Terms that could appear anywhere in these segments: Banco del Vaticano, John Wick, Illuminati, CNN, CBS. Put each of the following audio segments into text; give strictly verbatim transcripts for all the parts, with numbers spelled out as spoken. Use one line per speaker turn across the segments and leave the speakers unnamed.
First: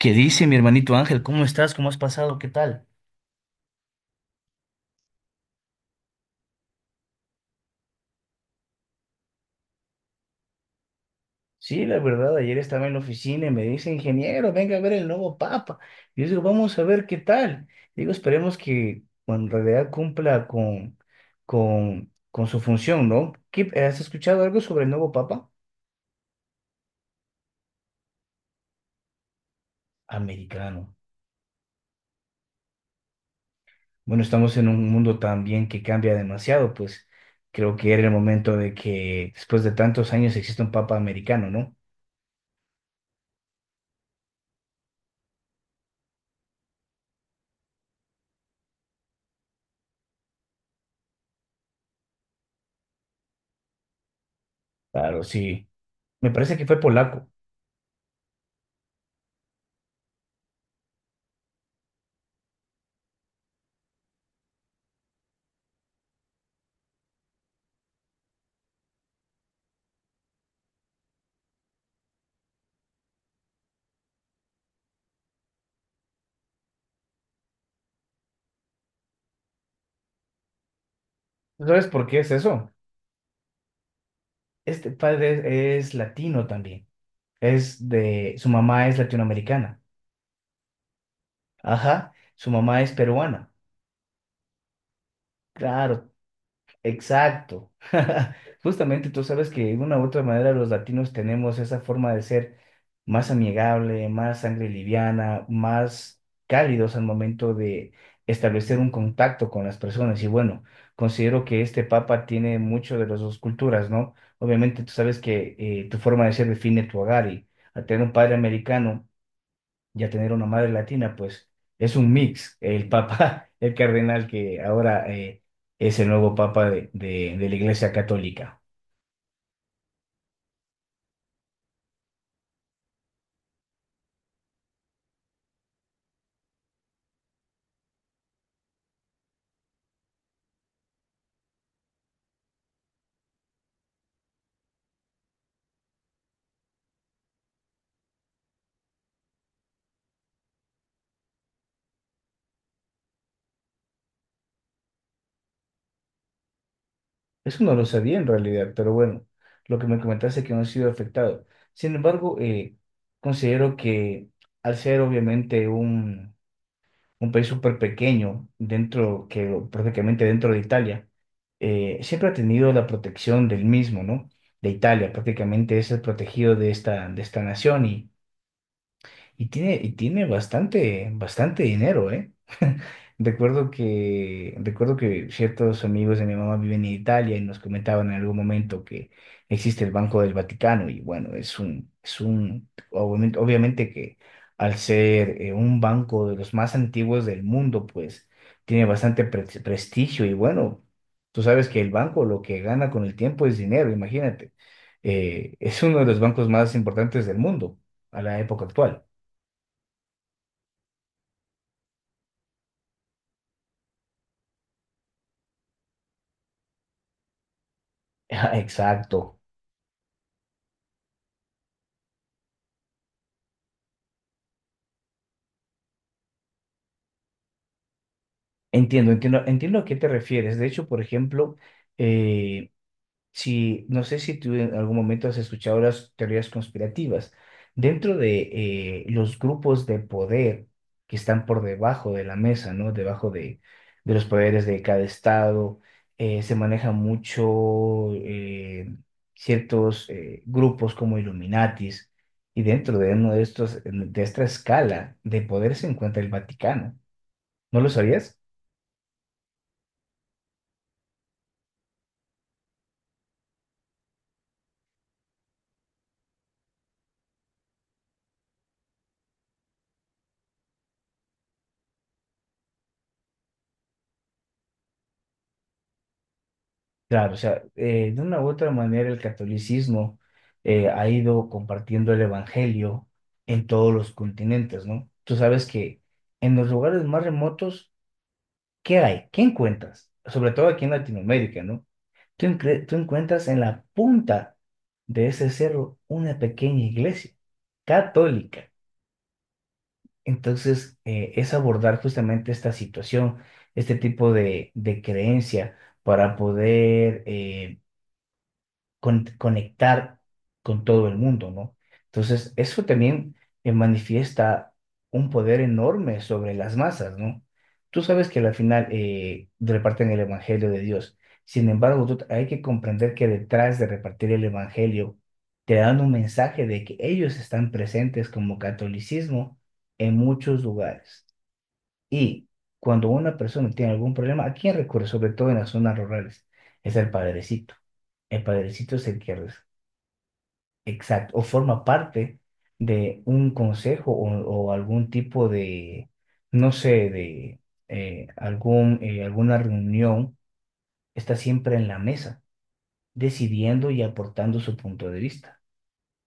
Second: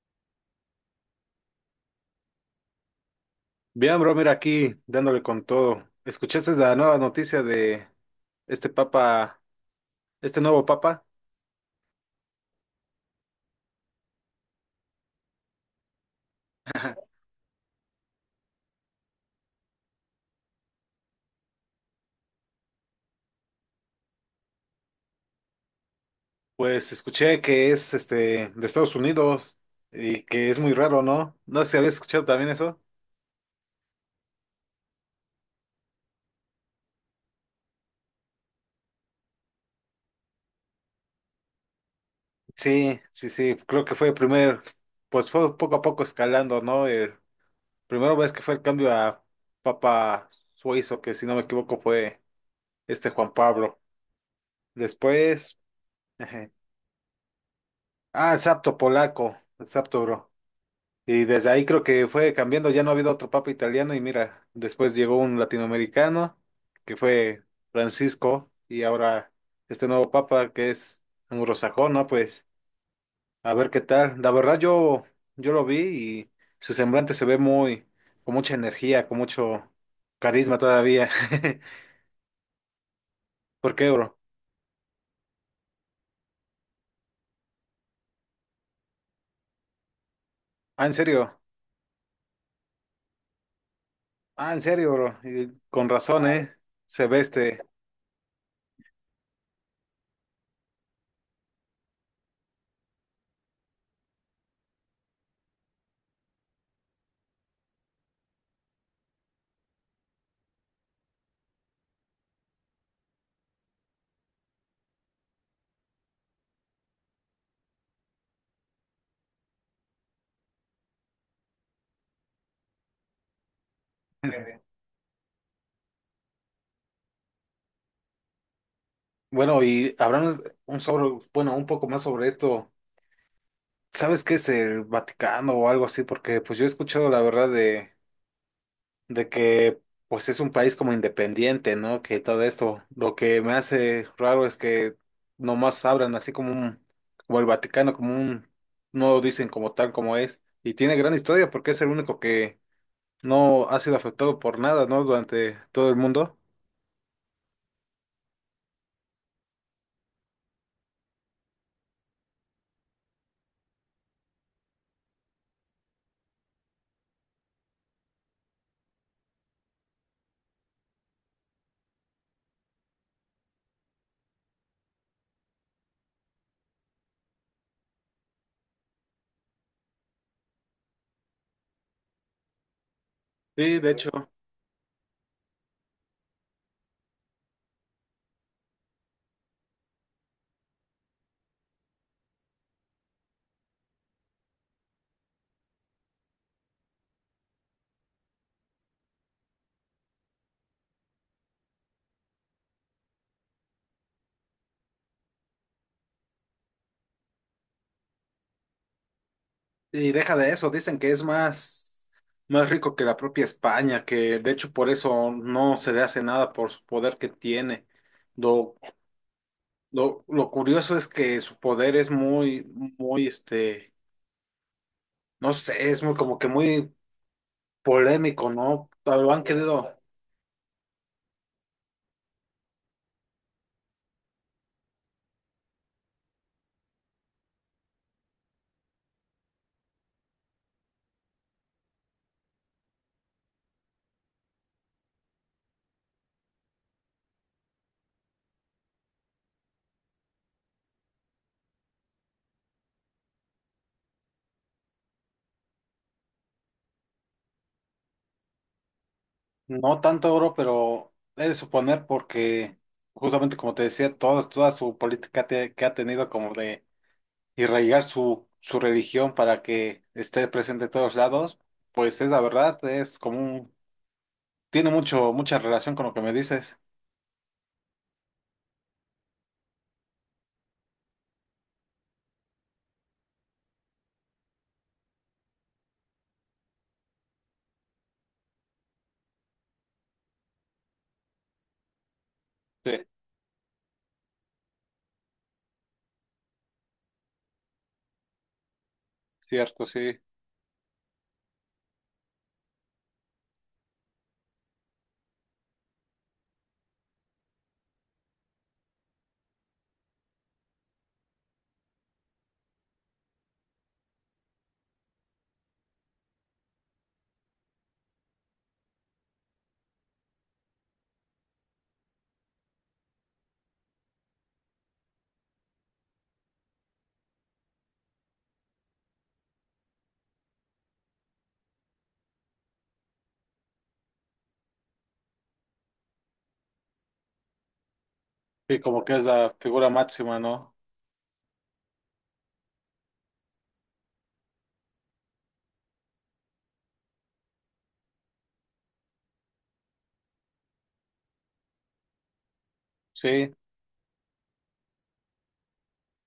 ¿Qué dice mi hermanito Ángel? ¿Cómo estás? ¿Cómo has pasado? ¿Qué tal?
Bien, bro, mira aquí dándole con todo. ¿Escuchaste la nueva noticia de este papa, este nuevo papa?
Sí, la verdad, ayer estaba en la oficina y me dice, ingeniero, venga a ver el nuevo papa. Y yo digo, vamos a ver qué tal. Digo, esperemos que bueno, en realidad cumpla con, con, con su función, ¿no? ¿Qué- has escuchado algo sobre el nuevo papa?
Pues escuché que es este de Estados Unidos y que es muy
Americano.
raro, ¿no? No sé si habías escuchado también eso.
Bueno, estamos en un mundo también que cambia demasiado, pues creo que era el momento de que después de tantos años exista un papa americano, ¿no?
Sí, sí, sí, creo que fue el primer, pues fue poco a poco escalando, ¿no? El primero vez que fue el cambio a Papa Suizo, que si no me equivoco fue este Juan Pablo.
Claro,
Después,
sí. Me
ajá.
parece que fue polaco.
Ah, el sapto polaco, el sapto, bro. Y desde ahí creo que fue cambiando, ya no ha habido otro papa italiano y mira, después llegó un latinoamericano que fue Francisco y ahora este nuevo papa que es anglosajón, ¿no? Pues a ver qué tal. La verdad yo, yo lo vi y su semblante se ve muy, con mucha energía, con mucho carisma todavía.
¿Sabes por qué es eso?
¿Por qué, bro?
Este padre es latino también. Es de, su mamá es latinoamericana.
Ah, en serio.
Ajá, su mamá es peruana.
Ah, en serio, bro. Y con
Claro,
razón, ¿eh? Se ve este.
exacto. Justamente tú sabes que de una u otra manera los latinos tenemos esa forma de ser más amigable, más sangre liviana, más cálidos al momento de establecer un contacto con las personas. Y bueno, considero que este papa tiene mucho de las dos culturas, ¿no? Obviamente tú sabes que eh, tu forma de ser define tu hogar y al tener un padre americano y a tener una madre latina, pues es un mix. El papa, el cardenal que ahora eh, es el nuevo papa de, de- de la Iglesia Católica.
Bueno, y hablamos un sobre, bueno, un poco más sobre esto. ¿Sabes qué es el Vaticano o algo así? Porque pues yo he escuchado la verdad de, de que pues es un país como independiente, ¿no? Que todo esto, lo que me hace raro es que nomás abran así como un, como el Vaticano, como un, no lo dicen como tal como es. Y tiene gran historia porque es el único que no ha sido afectado por nada, ¿no? Durante todo el mundo.
Eso no lo sabía en realidad, pero bueno, lo que me comentaste es que no ha sido afectado. Sin embargo, eh, considero que al ser obviamente un, un país súper pequeño, dentro, que prácticamente dentro de Italia, eh, siempre ha tenido la protección del mismo, ¿no? De Italia, prácticamente es el protegido de esta, de esta nación y, Y tiene, y tiene bastante, bastante dinero, ¿eh? Recuerdo
Sí, de hecho.
que, recuerdo que ciertos amigos de mi mamá viven en Italia y nos comentaban en algún momento que existe el Banco del Vaticano y bueno, es un, es un, obviamente, obviamente que al ser eh, un banco de los más antiguos del mundo, pues tiene bastante pre- prestigio y bueno, tú sabes que el banco lo que gana con el tiempo es dinero, imagínate. Eh, es uno de los bancos más importantes del mundo a la época actual.
Y deja de eso, dicen que es más, más rico que la propia España, que de hecho por eso no se le hace nada por su poder que tiene.
Ah,
Lo,
exacto.
lo, lo curioso es que su poder es muy, muy, este, no sé, es muy como que muy polémico, ¿no?
Entiendo,
Lo han
entiendo, entiendo a qué
querido,
te refieres. De hecho, por ejemplo, eh, si no sé si tú en algún momento has escuchado las teorías conspirativas. Dentro de eh, los grupos de poder que están por debajo de la mesa, ¿no? Debajo de, de los poderes de cada estado, eh, se maneja mucho eh, ciertos eh, grupos como Illuminatis, y dentro de uno de estos, de esta escala de poder se encuentra el Vaticano. ¿No lo sabías?
no tanto oro, pero he de suponer porque justamente como te decía, todas toda su política te- que ha tenido como de y arraigar su, su religión para que esté presente en todos lados, pues es la verdad, es como un, tiene mucho, mucha relación con lo que me dices.
Claro, o sea, eh, de una u otra manera el catolicismo eh, ha ido compartiendo el evangelio en todos los continentes, ¿no? Tú sabes que en los lugares más remotos, ¿qué hay? ¿Qué encuentras? Sobre todo aquí en Latinoamérica, ¿no? Tú, encre- tú
Sí,
encuentras en la punta de ese cerro una pequeña iglesia católica.
cierto, sí.
Entonces, eh, es abordar justamente esta situación, este tipo de, de creencia para poder eh, con- conectar con todo el mundo, ¿no? Entonces, eso también eh, manifiesta un poder enorme sobre las masas, ¿no? Tú sabes que al final eh, reparten el Evangelio de Dios. Sin embargo, tú- hay que comprender que detrás de repartir el Evangelio, te dan un mensaje de que ellos están presentes como catolicismo en muchos lugares. Y cuando una persona tiene algún problema, ¿a quién recurre? Sobre todo en las zonas rurales. Es el padrecito. El
Sí,
padrecito
como
es
que
el
es
que,
la
res-
figura máxima, ¿no?
exacto, o forma parte de un consejo o, o algún tipo de, no sé, de eh, algún, eh, alguna reunión. Está siempre en la mesa,
Sí.
decidiendo y aportando su punto de vista.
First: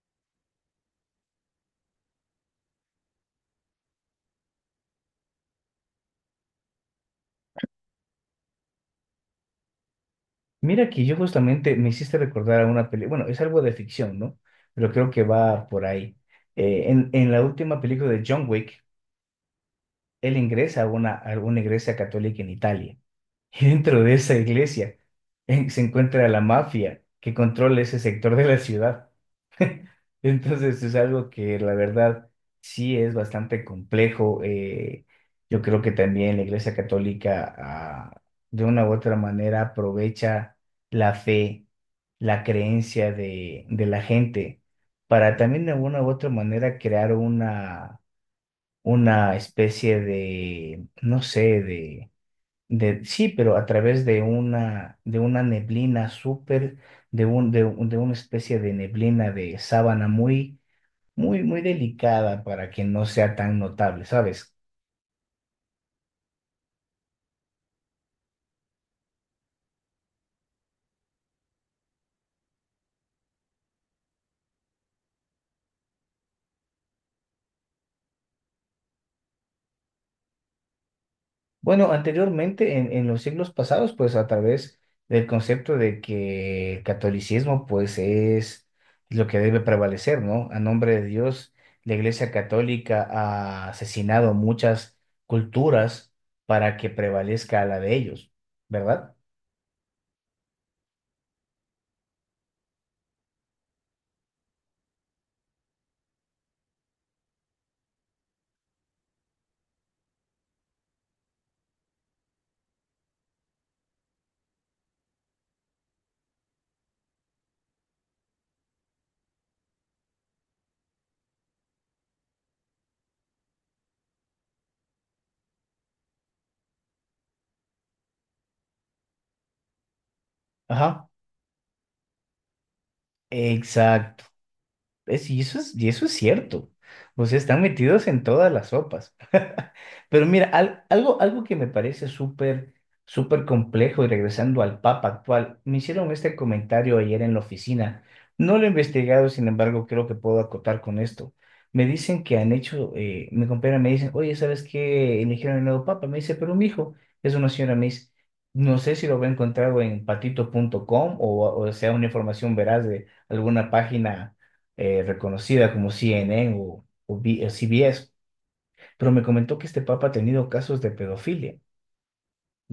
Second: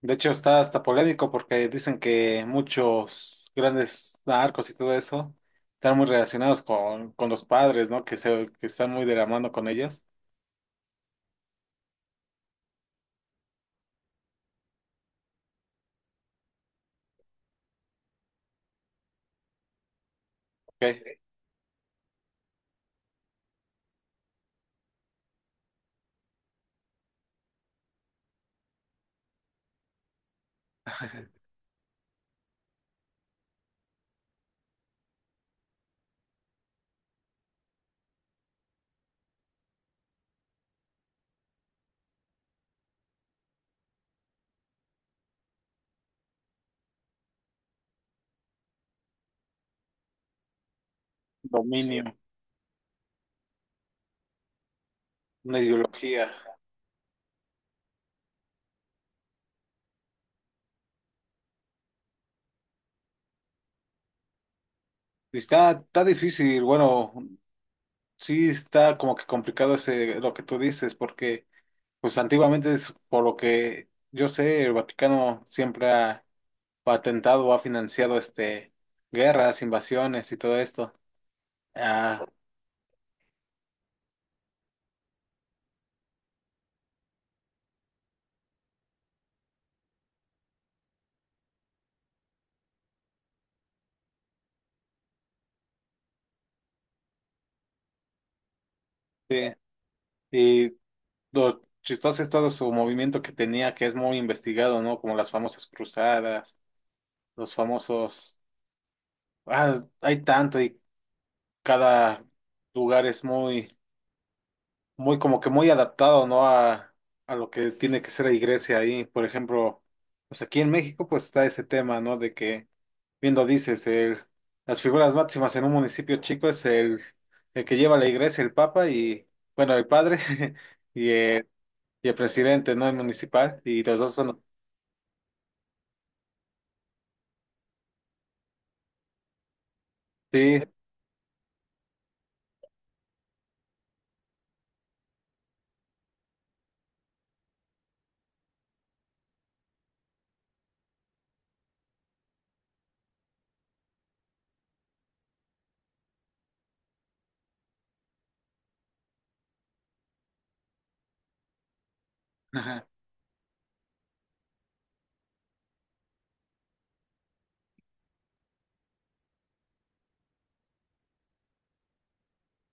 De hecho, está hasta polémico porque dicen que muchos grandes narcos y todo eso están muy relacionados con, con los padres, ¿no? Que se, que están muy de la mano con ellos.
Mira que yo justamente me hiciste recordar a una película, bueno, es algo de ficción, ¿no? Pero creo que va por ahí. Eh, en, en la última película de John Wick, él ingresa a
Ok.
una, a una iglesia católica en Italia. Y dentro de esa iglesia eh, se encuentra la mafia que controla ese sector de la ciudad. Entonces es algo que la verdad sí es bastante complejo. Eh, yo creo que también la Iglesia Católica ah, de una u otra manera aprovecha la fe, la creencia de, de la gente para también de una u otra manera crear una, una especie de, no sé,
Dominio,
de de, sí, pero a través de una, de una
una
neblina
ideología.
súper, de un, de, un- de una especie de neblina de sábana muy, muy, muy delicada para que no sea tan notable, ¿sabes?
Está, está difícil, bueno, sí, está como que complicado ese, lo que tú dices, porque pues antiguamente es por lo que yo sé, el Vaticano siempre ha patentado o ha financiado este guerras, invasiones y todo esto.
Bueno,
Ah,
anteriormente, en, en los siglos pasados, pues a través del concepto de que el catolicismo, pues es lo que debe prevalecer, ¿no? A nombre de Dios, la Iglesia Católica ha asesinado muchas culturas para que prevalezca la de ellos, ¿verdad?
sí. Y lo chistoso es todo su movimiento que tenía, que es muy investigado, ¿no? Como las famosas cruzadas, los famosos, ah, hay tanto y cada lugar es muy muy como que muy adaptado, ¿no? A, a lo que tiene que ser la iglesia ahí. Por ejemplo, pues aquí en México pues está ese tema, ¿no? De que, viendo dices, el, las figuras máximas en un municipio chico es el, el que lleva la iglesia, el papa y, bueno, el padre
Ajá.
y el, y el presidente, ¿no? El municipal. Y los dos
Exacto.
son,
Es, y eso es, y eso es cierto. O sea, están metidos en todas las sopas. Pero mira,
sí,
al- algo, algo que me parece súper, súper complejo y regresando al Papa actual, me hicieron este comentario ayer en la oficina. No lo he investigado, sin embargo, creo que puedo acotar con esto. Me dicen que han hecho, eh, mi compañera me dicen, oye, ¿sabes qué? Eligieron el nuevo Papa. Me dice, pero mi hijo es una señora, me dice, no sé si lo voy a encontrar en patito punto com o, o sea, una información veraz
ajá,
de alguna página eh, reconocida como C N N o, o B- o C B S, pero me comentó que este papa ha tenido casos de pedofilia,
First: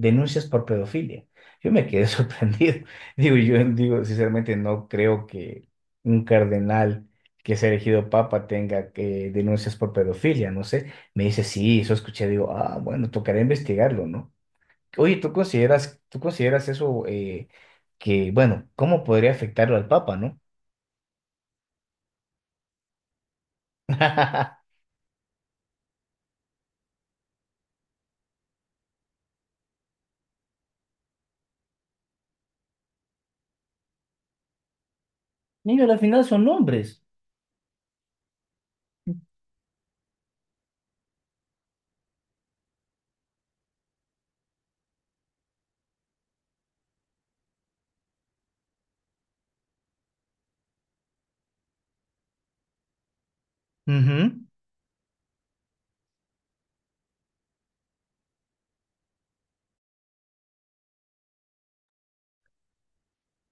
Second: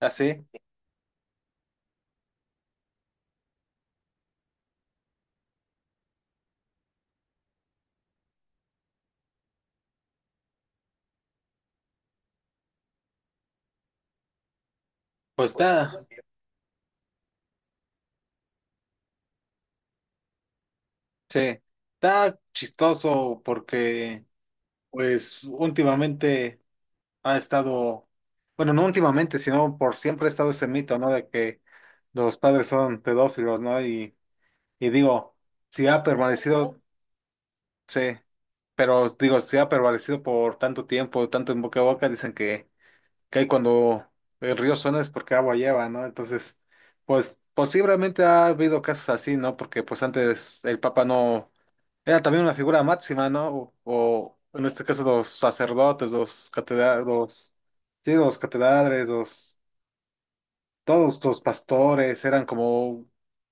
así.
por pedofilia. Yo me quedé sorprendido. Digo, yo digo, sinceramente no creo que un cardenal que sea elegido papa tenga que denuncias por pedofilia, no sé. Me dice, sí, eso escuché, digo, ah, bueno, tocará investigarlo, ¿no? Oye, ¿tú
Pues está,
consideras, tú consideras eso eh, que, bueno, cómo podría afectarlo al papa, ¿no?
sí, está chistoso porque, pues últimamente ha estado, bueno, no últimamente, sino por siempre ha estado ese mito, ¿no? De que los padres son pedófilos, ¿no? Y, y digo,
Mira,
si
al
ha
final son
permanecido,
hombres.
sí, pero digo, si ha permanecido por tanto tiempo, tanto en boca a boca, dicen que, que ahí cuando el río suena es porque agua lleva, ¿no? Entonces, pues posiblemente ha habido casos así, ¿no? Porque pues antes el Papa no era también una figura máxima, ¿no? O,
Ujú.
o en este caso los sacerdotes, los catedrales, los, sí, los catedrales, los, todos los pastores eran como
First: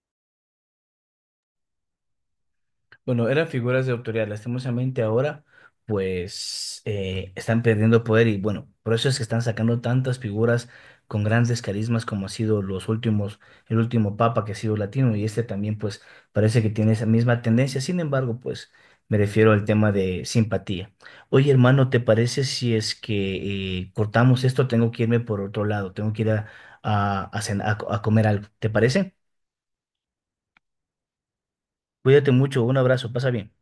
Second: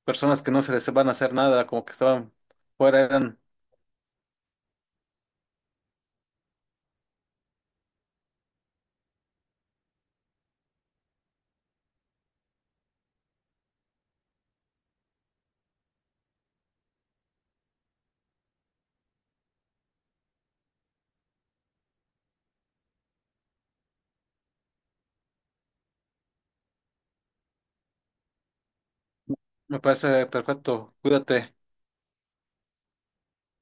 personas que no se les van a hacer nada, como que estaban fuera,
Bueno,
eran,
eran figuras de autoridad. Lastimosamente ahora, pues, eh, están perdiendo poder y bueno, por eso es que están sacando tantas figuras con grandes carismas como ha sido los últimos, el último papa que ha sido latino y este también, pues, parece que tiene esa misma tendencia. Sin embargo, pues, me refiero al tema de simpatía. Oye, hermano, ¿te parece si es que eh, cortamos esto? Tengo que irme por otro lado, tengo que ir a, a, a cen- a co- a comer algo. ¿Te parece?
me parece perfecto, cuídate.
Cuídate mucho, un abrazo, pasa bien.